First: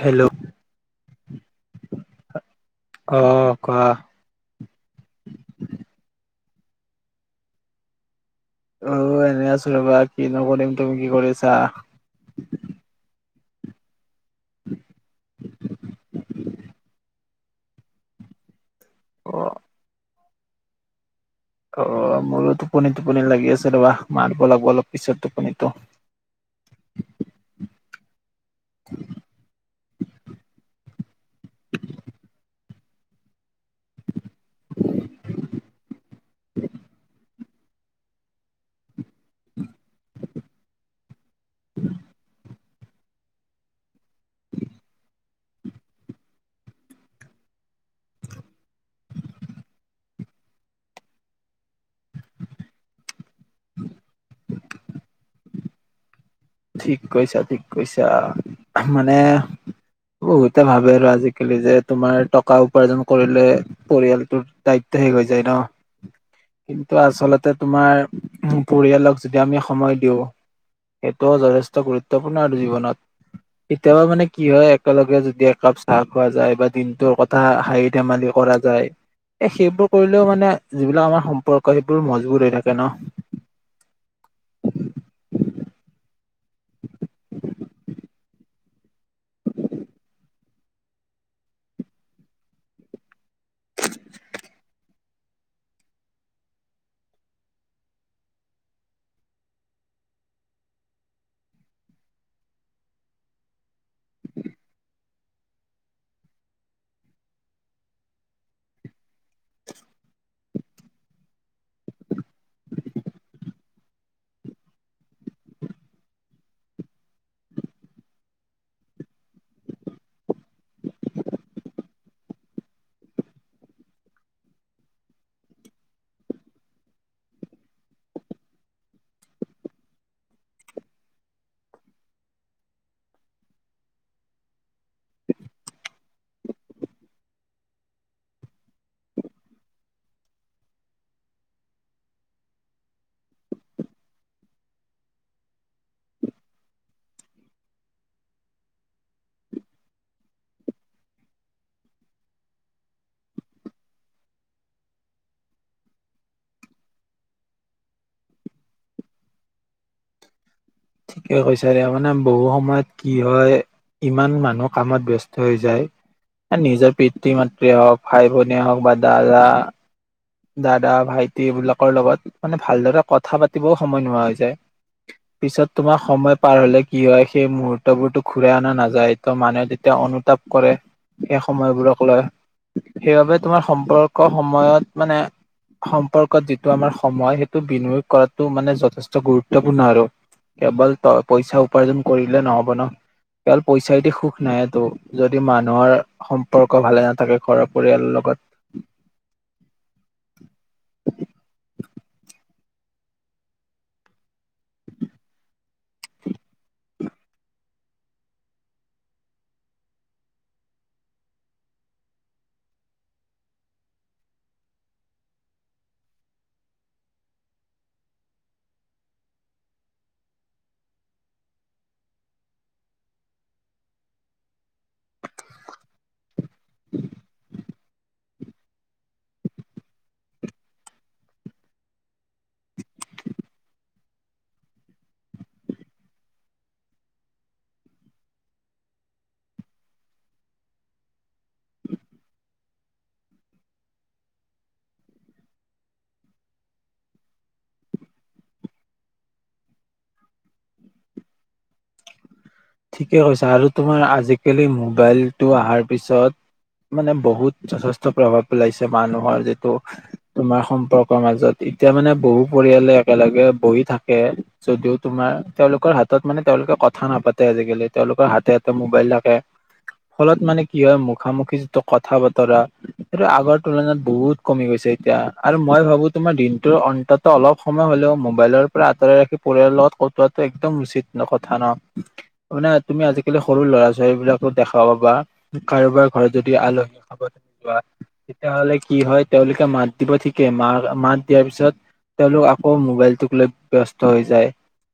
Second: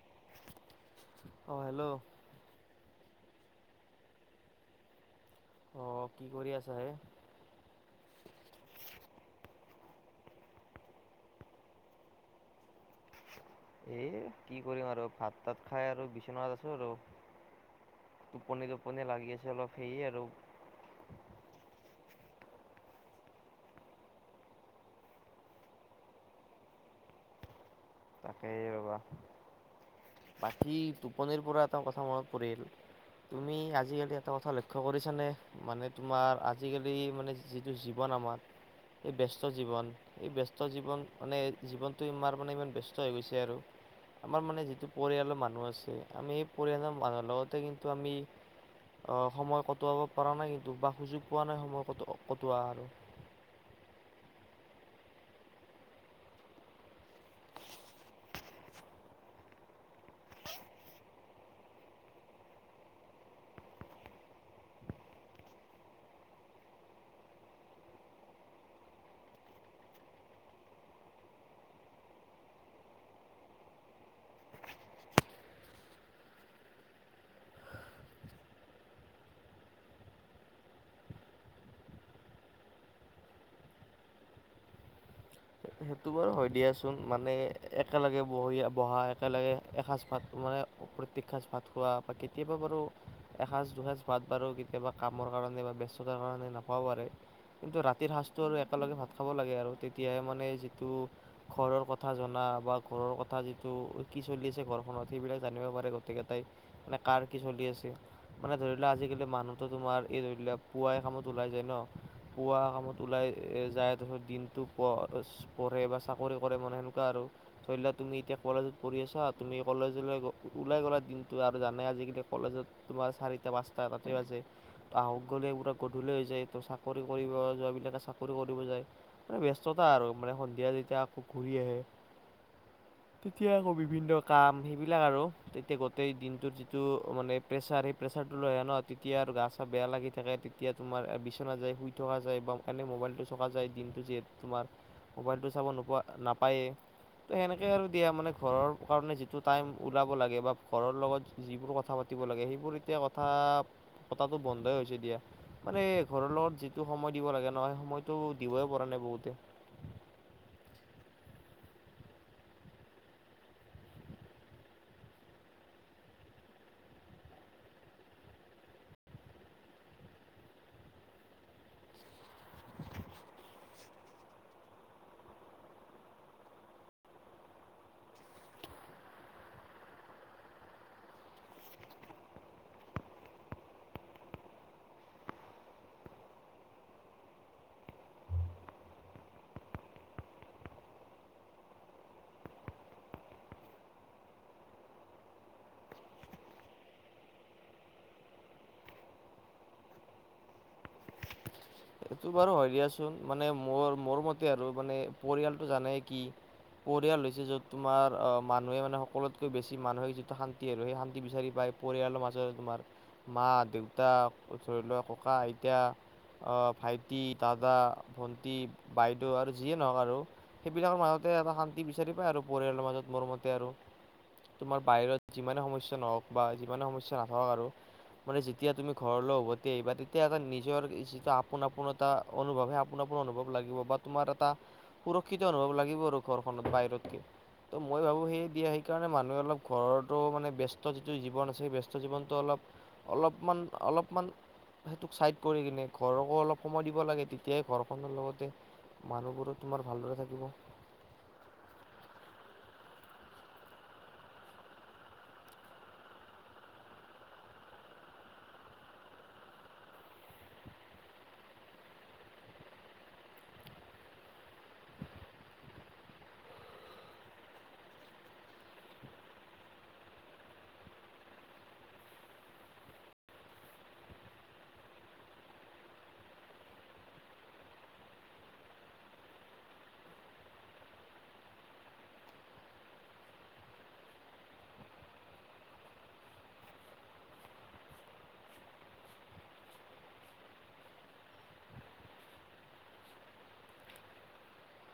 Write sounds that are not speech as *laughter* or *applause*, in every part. Hello অঁ hello অ কোৱা অঁহ কি কৰি আছা হে অ, এনেই আছো ৰবা কি নকৰিম তুমি কি কৰিছা। এ কি কৰিম আৰু ভাত তাত খাই আৰু বিচনাত আছো আৰু টোপনি- টোপনি অ লাগি আছে অলপ সেইৰি আৰু অ, মোৰো টোপনি- টোপনি লাগি আছে ৰবা মাৰিব লাগিব অলপ পিছত টোপনিটো। *unintelligible* তাকে বাবা বাকী টোপনিৰ পৰা এটা কথা মনত পৰিল। *inaudible* তুমি আজিকালি এটা কথা লক্ষ্য কৰিছানে মানে তোমাৰ আজিকালি মানে যিটো জীৱন আমাৰ এই বস্ত জীৱন এই বস্ত জীৱন মানে জীৱনটো ইমাৰ মানে ইমান বস্ত গৈছে আৰু আমাৰ মানে যিটো পৰিয়ালৰ মানুহ মান আ আমি সেই পৰিয়ালৰ মানুহৰ লগতে কিন্তু আমি অহ', সময় কটোৱাব পৰা নাই কিন্তু বা সুযোগ পোৱা নাই সময় ক কটোৱা আৰু *unintelligible* ঠিক কৈছা ঠিক কৈছা মানে বহুতে ভাবে আৰু আজিকালি যে তোমাৰ টকা উপাৰ্জন কৰিলে পৰিয়ালটোৰ দায়িত্ব শেষ হৈ যায় ন কিন্তু আচলতে তোমাৰ পৰিয়ালক যদি আমি সময় দিওঁ সেইটোও যথেষ্ট গুৰুত্বপূৰ্ণ আৰু জীৱনত কেতিয়াবা মানে কি হয় একেলগে যদি একাপ চাহ খোৱা যায় বা দিনটোৰ কথা হাহি ধেমালি কৰা যায় এ সেইবোৰ কৰিলেও মানে যিবিলাক আমাৰ সম্পৰ্ক সেইবোৰ মজবুত হৈ থাকে ন উম সেইটো বাৰু হয় দিয়াচোন মানে একেলগে বহি বহা একেলগে এসাঁজ ভাত মানে প্ৰত্যেক সাজ ভাত খোৱা বা কেতিয়াবা বাৰু এসাঁজ দুসাঁজ ভাত বাৰো কেতিয়াবা কামৰ কাৰণে বা ব্যস্ততাৰ কাৰণে নাপাও পাৰে কিন্তু ৰাতিৰ সাঁজটো আৰু একেলগে ভাত খাব লাগে আৰু তেতিয়াহে মানে ঘৰৰ কথা জনা বা ঘৰৰ কথা যিটো কি চলি আছে ঘৰখনত সেইবিলাক জানিব। গোইকেইটাই মানে কাৰ কি চলি আছে মানে ধৰি লওোৱা আজিকালি মানুহতো তোমাৰ এই ধৰি লোৱা পুৱাই কামত ওলাই যায় ন পুৱা কামত ওলাই যায় তাৰপিছত দিনটো প কৰে মানে সেনেকুৱা আৰু ধৰি লা তুমি এতিয়া কলেজত পঢ়ি আছা তুমি কলেজ ওলাই গলা দিনটো আৰু জানে আজিকালি কলেজত তোমাৰ চাৰিটা পাচটা তাতে বাজে। আহক গলে এইবৰা গধূলি হৈ যায় ত চাকৰি কৰিব যোৱাবলাকে চাকৰি কৰিব যায় মানে ব্যস্ততা আৰু মানে সন্ধিয়া যেতিয়া আকৌ ঘূৰি আহে হয়। তেতিয়া আকৌ বিভিন্ন কাম সেইবিলাক আৰু তেতিয়া গোটেই দিনটোত যিটো মানে প্ৰেচাৰ সেই প্ৰেচাৰ লে ন তেতিয়া আৰু গা চা বেয়া লাগি থাকে তেতিয়া তোমাৰ বিচনা যায় শুই থকা যায় বা এনে মোবাইল চোৱা যায় দিনটো যিহেতু তোমাৰ মোবাইলটো চাব নোপোৱা নাপায়েই ত সেনেকে আৰু দিয়া মানে ঘৰৰ কাৰণে যিটো টাইম ওলাব লাগে বা ঘৰৰ লগত যিবোৰ কথা প দিব লাগে সেইবোৰ এতিয়া কথা পতাটো বন্ধই হৈছে দিয়া। মানে ঘৰৰ লগত যিটো সময় দিব লাগে নহ সেই সময়তটো দিবই পৰা নাই বহুতে ঠিকে কৈছাঁ মানে বহু সময়ত কি হয় ইমান মানুহ কামত ব্যস্ত হৈ যায় নিজৰ পিতৃ মাতৃয়ে হওক ভাই ভনীয়ে হওক বা দাদা দাদা ভাইটি এইবিলাকৰ লগত মানে ভালদৰে কথা পাতিবও সময় নোহোৱা হৈ যায়। পিছত তোমাৰ সময় পাৰ হ'লে কি হয় সেই মুহুৰ্তবোৰতো ঘুৰাই আনা নাযায় টো মানে তেত তেওঁ অনুতাপ কৰে, সেই সময়বোৰক লয়। সেইবাবে তোমাৰ সম্পৰ্ক সময়ত মানে সম্পৰ্কত যিটো আমাৰ সময় সেইটো বিনিয়োগ কৰাটো মানে যথেষ্ট গুৰুত্বপূৰ্ণ আৰু। কেৱল পইচা উপাৰ্জন কৰিলে নহ'ব ন' কেৱল পইচাইদি সুখ নাহেটো যদি মানুহৰ সম্পৰ্ক ভালে নাথাকে ঘৰৰ পৰিয়ালৰ লগ লগত। চোৱাচোন মানে মোৰ-মোৰ মতে আৰু মানে পৰিয়ালটো জানেই কি পৰিয়াল হৈছে য'ত তোমাৰ অ' মানুহে মানে সকলোতকৈ বেছি মানসিক যিটো শান্তি আৰু সেই শান্তি বিচাৰি পায় এই পৰিয়ালৰ মাজতে তোমাৰ। মা-দেউতাক আকৌ ধৰি লোৱা ককা-আইতা, অ' ভাইটি-দাদা, ভণ্টি-বাইদেউ আৰু যিয়ে নহওক আৰু সেইবিলাকৰ মাজতে এটা শান্তি শান্তি বিচাৰি পায় আৰু পৰিয়ালৰ মাজত মোৰ মতে আৰু। তোমাৰ বাইৰত যিমানে সমস্যা নহওক বা যিমানে সমস্যা নাথাকক আৰু মানে যেতিয়া তুমি ঘৰলৌ উভতি আহিবা তেতিয়া এটা নিজৰ যিটো আপ আপোন-আপোন এটা অনুভৱ সেই আপোন-আপোন অনুভৱ লাগিব বা তোমাৰ এটা, সুৰক্ষিত অনুভৱ লাগিব আৰু ঘৰ অন্নত বাহিৰত কি? তৌ মই ভাবো সেইয়ে দিয়া সেইকাৰণে মানুহে অলপ ঘৰৰতো মানে ব্যস্ত যিটো জীৱন আছে সেই ব্যস্ত জীৱনটো অলপ অলপমান - অলপমান, সেইটোক চাইড কৰি কিনে ঘৰক অলপ সময় দিব লাগে তেতিয়াহে ঘৰখনৰ লগতে মানুহবোৰো তোমাৰ ভালদৰে থাকিব। *unintelligible* ঠিকে কৈছা আৰু তোমাৰ আজিকালি মোবাইলটো আহাৰ পিছত মানে বহুত যথেষ্ট প্ৰভাৱ পেলাইছে মানুহৰ যিটো, তোমাৰ সম্পৰ্কৰ মাজত এতিয়া মানে বহু পৰিয়ালে একেলগে বহি থাকে, যদিও তোমাৰ তেওঁলোকৰ হাতত মানে তেওঁলোক তৌ কথা নাপাতে আজিকালি তেওঁলোকৰ হাতে-হাতে মোবাইল থাকে ফলত মানে কি হয় মুখামুখি যিটো কথা-বতৰা, সেইটো আগৰ তুলনাত বহুত কমি গৈছ এতিয়া, আৰু মই ভাবো তোমাৰ দিনটোৰ অন্ততত অলপ সময় হলেও মোবাইলৰ পৰা আঁতৰাই ৰাখি পৰিয়ালক কট-কটোৱাটো একদম উচিত নকথা ন। মানে তুমি আজিকালি সৰু ল'ৰা-ছোৱালীবিলাকো দেখাব বা, কাৰোবাৰ ঘৰত যদি আলহী খাব যোৱা, তেতিয়াহলে কি হয় তেওঁলোকে মাত দিব ঠিকে মাৰ মাত দিয়াৰ পিছত তেওঁলোক আকৌ মোবাইলটোক লৈ ব্যস্ত হৈ যায়,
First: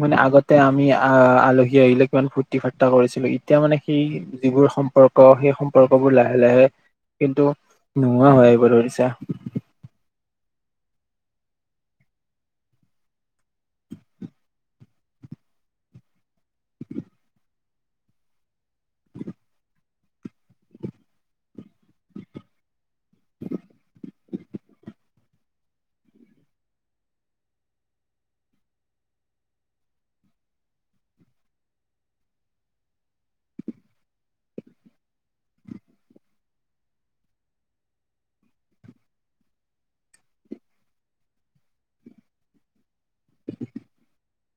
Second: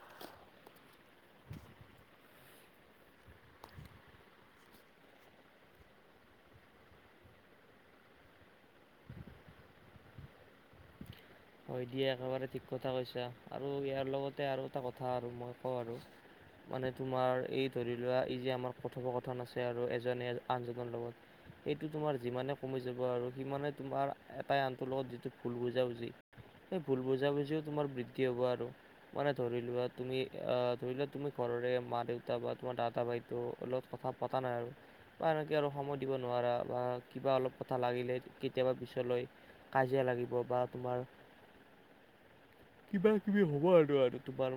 মানে আগতে আমি আ-আলহী হি আহিলে কিমান ফূৰ্তি-ফাৰ্তা কৰিছিলো ইত্যিয়া মানে সেই যিবোৰ সম্পৰ্ক সেই সম্পৰ্কবোৰ লাহে-লাহে কিন্তু, নোহোৱা হৈ আহিব ধৰিছে। হয় দিয়া একেবাৰে ঠিক কথা কৈছা আৰু ইয়াৰ লগতে আৰু এটা কথা আৰু মই কওঁ আৰু মানে তোমাৰ এই ধৰি লোৱা এই যে আমাৰ কথোপ-কথন আছে আৰু এজ জোনে আন-দুজনৰ লগত সেইটো তোমাৰ যিমানে কমি যাব আৰু সিমানে তোমাৰ, এটাই আনটো লগত যিটো ভুল বুজাবুজি এই ভুল বুজাবুজিও তোমাৰ বৃদ্ধি হ'ব আৰু মানে ধৰি লোৱা তুমি আ ধৰিলোৱা তুমি তুমি ঘৰৰে মা-দেউতা বা তোমাৰ দাদা ভাইতিও, লত কথা পাতা নাই আৰু বা এনেকে আৰু সময় দিব নোৱাৰা বা কিবা অলপ কথা লাগিলে কেতিয়াবা পিছলৈ কাজিয়া লাগিব বা তোমাৰ *inaudible* কিবা-কিবি হ'ব আৰু-আৰু তোমাৰ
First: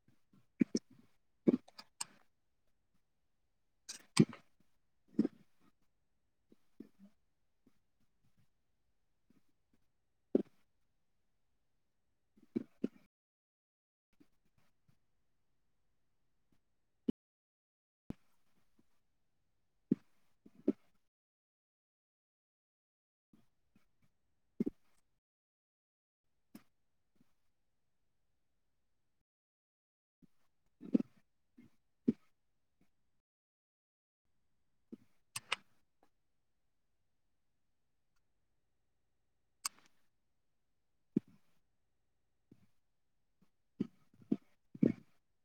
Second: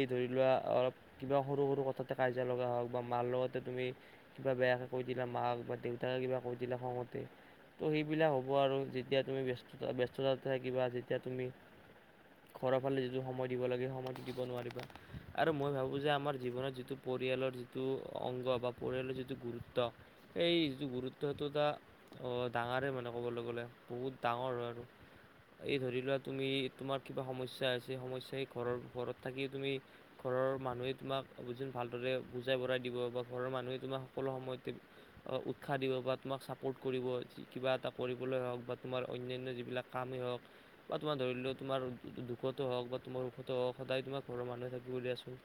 এই ধৰি লোৱা অলপ কিবা সৰু-সৰু কথাতে কাজিয়া লগা হ হওক-বা মাল লগতে তুমি, কিবা বেয়াকে কৈ দিলা মাক বা দেউতাক কিবা কৈ দিলা খঙতে, ত সেইবিলাক হ'ব আৰু যেতিয়া তুমি ব্যস্ততা ব্যস্ততা ঠাই কিবা যেতিয়া তুমি ঘৰৰ ফালে যিটো সময় দিব লাগে সে-সময়তটো দিব নোৱাৰিবা আৰু মই ভাবো যে আমাৰ জীৱনত যিটো প পৰিয়ালৰ যিটো অংগ বা পৰিয়ালৰ যিটো গুৰুত্ব, সেই যিটো গুৰুত্বটো দুটা অ ডাঙাৰে মানে ক'বলৈ গ'লে, বহুত ডাঙৰ ল'ৰাটো *inaudible* এই ধৰি লোৱা তুমি তোমাৰ কিবা সমস্যা আছে সমস্যাই ঘৰৰ ঘৰত থাকি তুমি ঘৰৰ মানুহে তোমাক *unintelligible* ভালদৰে বুজাই বঢ়াই দিব বা ঘৰৰ মানুহে তোমাক সকলো সময়তে উৎসাহ দিব বা তোমাক ছাপৰ্ট কৰিব কিবা এটা কৰিবলৈ হওঁক বা তোমাৰ অন্যান্য যিবিলাক কামেই হওঁক বা তোমাৰ ধৰি লও তোমাৰ দুখতো হওঁক বা তোমাৰ সুখতো হওঁক সদায় তোমাৰ ঘৰৰ মানুহে থাকিব দিয়াচোন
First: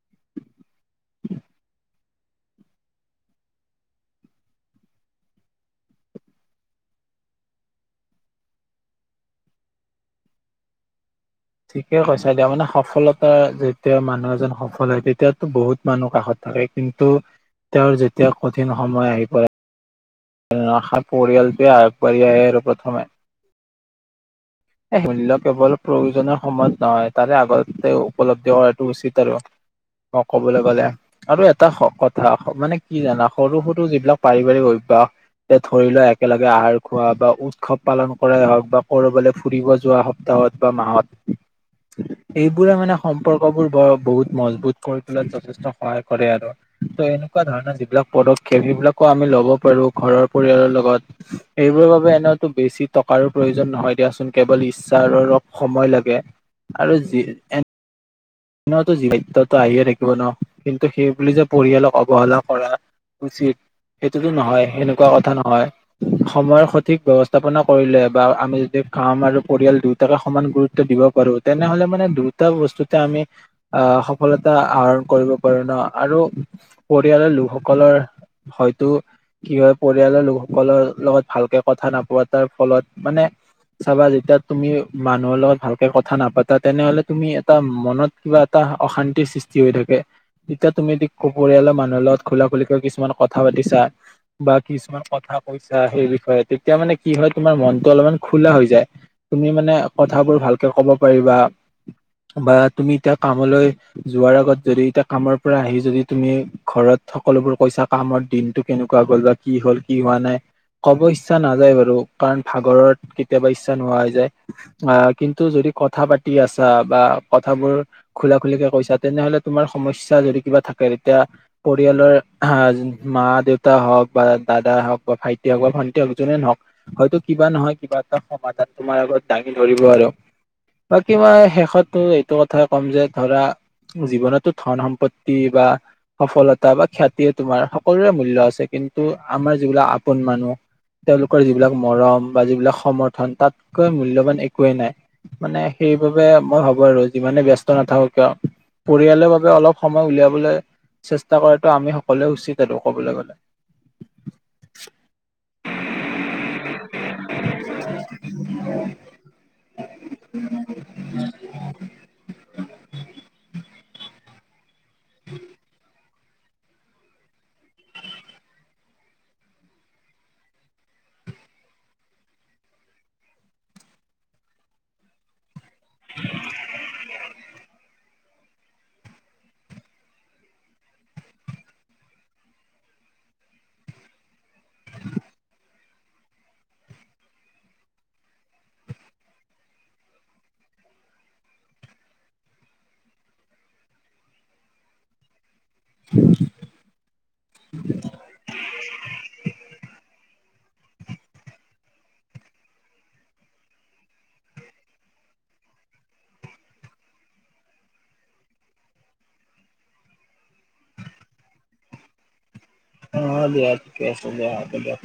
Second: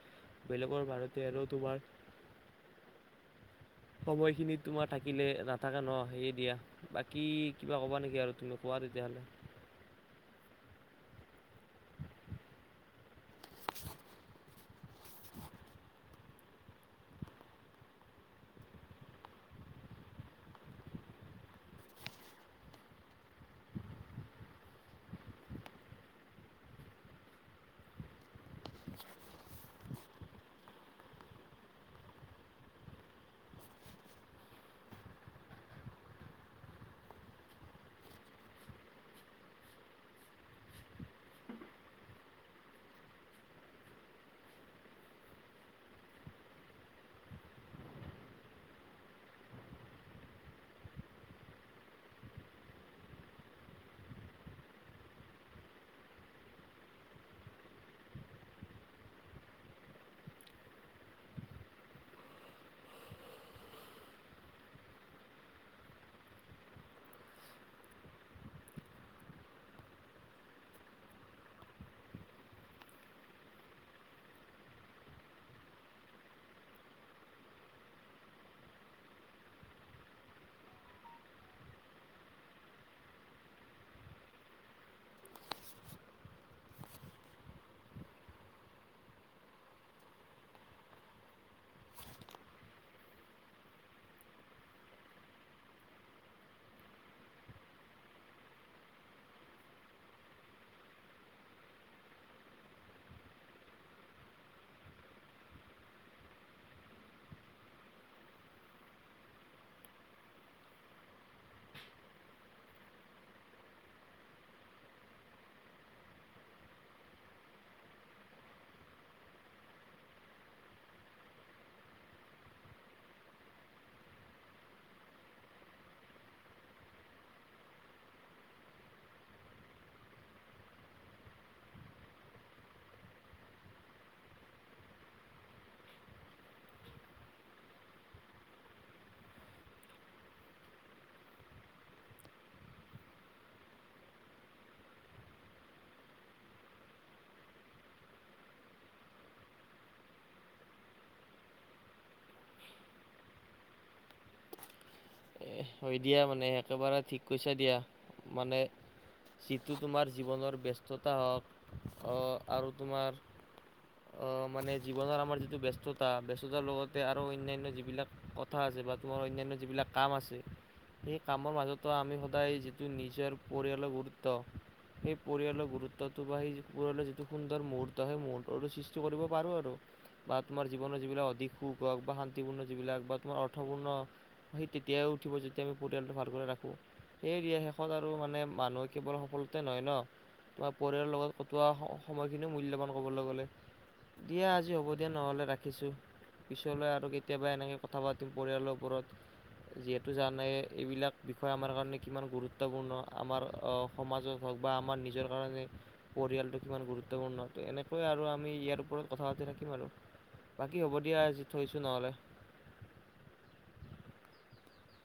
বেলেগৰ ভাৰতে আৰু তোমাৰ *inaudible* সময় খিনিত তোমাৰ থাকিলে নাথাকা ন সেয়ে দিয়া বাকী কিবা কবা নেকি আৰু তুমি কোৱা হ'ব তেতিয়াহ'লে *inaudible* ঠিকে কৈছা দিয়া মানে সফলতা যেতিয়া মানুহ এজন সফল হয় তেতিয়াতো বহুত মানুহ কাষত থাকে কিন্তু তেওঁৰ যেতিয়া কঠিন সময় আহি পৰে আশা পৰিয়ালটোৱে আগবাঢ়ি আহে আৰু প্ৰথমে এহ মূল্য কেৱল প্ৰয়োজনীয় সময়ত নহয় তাৰে আগতেও উপলব্ধি কৰাটো উচিত আৰু অ ক'বলৈ গ'লে আৰু এটা কথা মানে কি জানা সৰু সৰু যিবিলাক পাৰিবাৰিক অ বা তে ধৰি লোৱা একেলগে আহাৰ খোৱা বা উৎসৱ পালন কৰাই হওঁক বা কৰবালৈ ফুৰিব যোৱা সপ্তাহত বা মাহত এইবোৰে মানে সম্পৰ্কবোৰ ব বহুত মজবুত কৰি তোলাত যথেষ্ট সহায় কৰে আৰু ত এনেকুৱা ধৰণৰ যিবিলাক পদক্ষেপ সেইবিলাকো আমি ল'ব পাৰোঁ ঘৰৰ পৰিয়ালৰ লগত এই এইবোৰৰ বাবে এনেওটো বেছি টকাৰ প্ৰয়োজন নহয় দিয়াচোন কেৱল ইচ্ছা আৰু অলপ সময় লাগে আৰু যি এনেওটো জীৱটো আহিয়ে থাকিব ন কিন্তু সেইবুলি যে পৰিয়ালক অৱহেলা কৰা উচিত সেইটোতো নহয় সেনেকুৱা কথা নহয় সময়ৰ সঠিক ব্যৱস্থাপনা কৰিলে বা আমি যদি কাম আৰু পৰিয়াল দুয়োটাকে সমান গুৰুত্ব দিব পাৰো তেনেহলে মানে দুয়োটা বস্তুতে আমি আহ সফলতা আহৰণ কৰিব পাৰো ন আৰু পৰিয়ালৰ লোকসকলৰ হয়তো কি হয় পৰিয়ালৰ লোকসকলোৰ লগত ভালকে কথা নাপতাৰ ফলত মানে চাবা যেতিয়া তুমি মানুহৰ লগত ভালকে কথা নাপাতা তেনেহ'লে তুমি এটা মনত কিবা এটা অশান্তিৰ সৃষ্টি হৈ থাকে। তেতিয়া তুমি এদি পৰিয়ালৰ মানুহৰ লগত খোলা খুলি কৈ কিছুমান কথা পাতিছা বা কিছুমান কথা বা কৈছা সেই বিষয়ে তেতিয়া মানে কি হয় তোমাৰ মনটো অলপমান খোলা হৈ যায় তুমি মানে কথাবোৰ ভালকে ক'ব পাৰিবা বা তুমি এতিয়া কামলৈ যোৱাৰ আগত যদি এতিয়া কামৰ পৰা আহি যদি তুমি ঘৰত সকলোবোৰ কৈছ কামৰ দিনটো কেনেকুৱা হ'ল বা কি হ'ল কি হোৱা নাই ক'ব ইচ্ছা নাযায় বাৰু কাৰণ ভাগৰত কেতিয়াবা ইচ্ছা নোহোৱা হৈ যায় আহ কিন্তু যদি কথা পাতি আছা বা *unintelligible* কথাবোৰ খোলা খুলিকে কৈছা তেনেহ'লে তোমাৰ সমস্যা যদি কিবা থাকে, তেতিয়া পৰিয়ালৰ হাজ মা-দেউতা হওঁক বা দাদা হওঁক বা ভাইটি হওঁক বা ভন্টি হওঁক বা জনে নহওঁক হয়তো কিবা নহয় কিবা এটা সমাধান তোমাৰ আগত দাঙি ধৰিব আৰু বাকী বাই শেষতো এইটো কথাই ক'ম যে ধৰা জীৱনতো ধন সম্পত্তি বা সফলতা বা খ্যাতিয়ে তোমাৰ সকলোৰে মূল্য আছে কি কিন্তু আমাৰ যিবিলাক আপোন মানুহ তেওঁলোকৰ যিবিলাক মৰম বা যিবিলাক সমৰ্থন তাতকৈ মূল্যবান একোৱেই নাই। মানে সে সেইবাবে মই ভাবো আৰু যিমানে ব্যস্ত নাথাকো কিয় পৰিয়ালৰ বাবে অলপ সময় উলিয়াবলে চেষ্টা কৰাটো আমি সকলোৱে উচিত আৰু ক'বলে গ'লে। এ হৈ দিয়া মানে একেবাৰে ঠিক কৈছা দিয়া মানে যিটো তোমাৰ জীৱনৰ ব্যস্ততা হওঁক অহ আৰু তোমাৰ অহ মানে জীৱনৰ আমাৰ যিটো ব্যস্তত ব্যস্ততাৰ লগতে আৰু অন্যান্য যিবিলাক কথা আছে বা তোমাৰ অন্যান্য যিবিলাক। কাম আছে সেই পৰিয়ালৰ গুৰুত্বটো বাঢ়ি পৰিয়ালৰ সুন্দৰ মূহুৰ্তত ত *unintelligible* ম অঠাৱন্ন। সেই তেতিয়াই উঠিব যেতিয়া আমি পৰিয়ালটো ভালকৈ ৰাখোঁ। সেইৰিয়া শেষত আৰু মানে মানুহে কেৱল সফল নহয় ন তোমাৰ পৰিয়ালৰ লগত কটোৱা সময়খিনিও মূল্যবান কবলৈ গ'লে। দিয়া আজি হ'ব দিয়া নহ'লে ৰাখ ৰাখিছো পিছলৈ আৰু কেতিয়াবা এনেকে কথা পাতিম পৰিয়ালৰ ওপৰত। যিহেতু জানে আমাৰ নিজৰ কাৰণে পৰিয়ালৰ টো কিমান গুৰুত্ব। বাকী হ'ব দিয়া আজি থৈছো নহ'লে। অ দিয়া ঠিকে আছে। হ'ব দিয়া।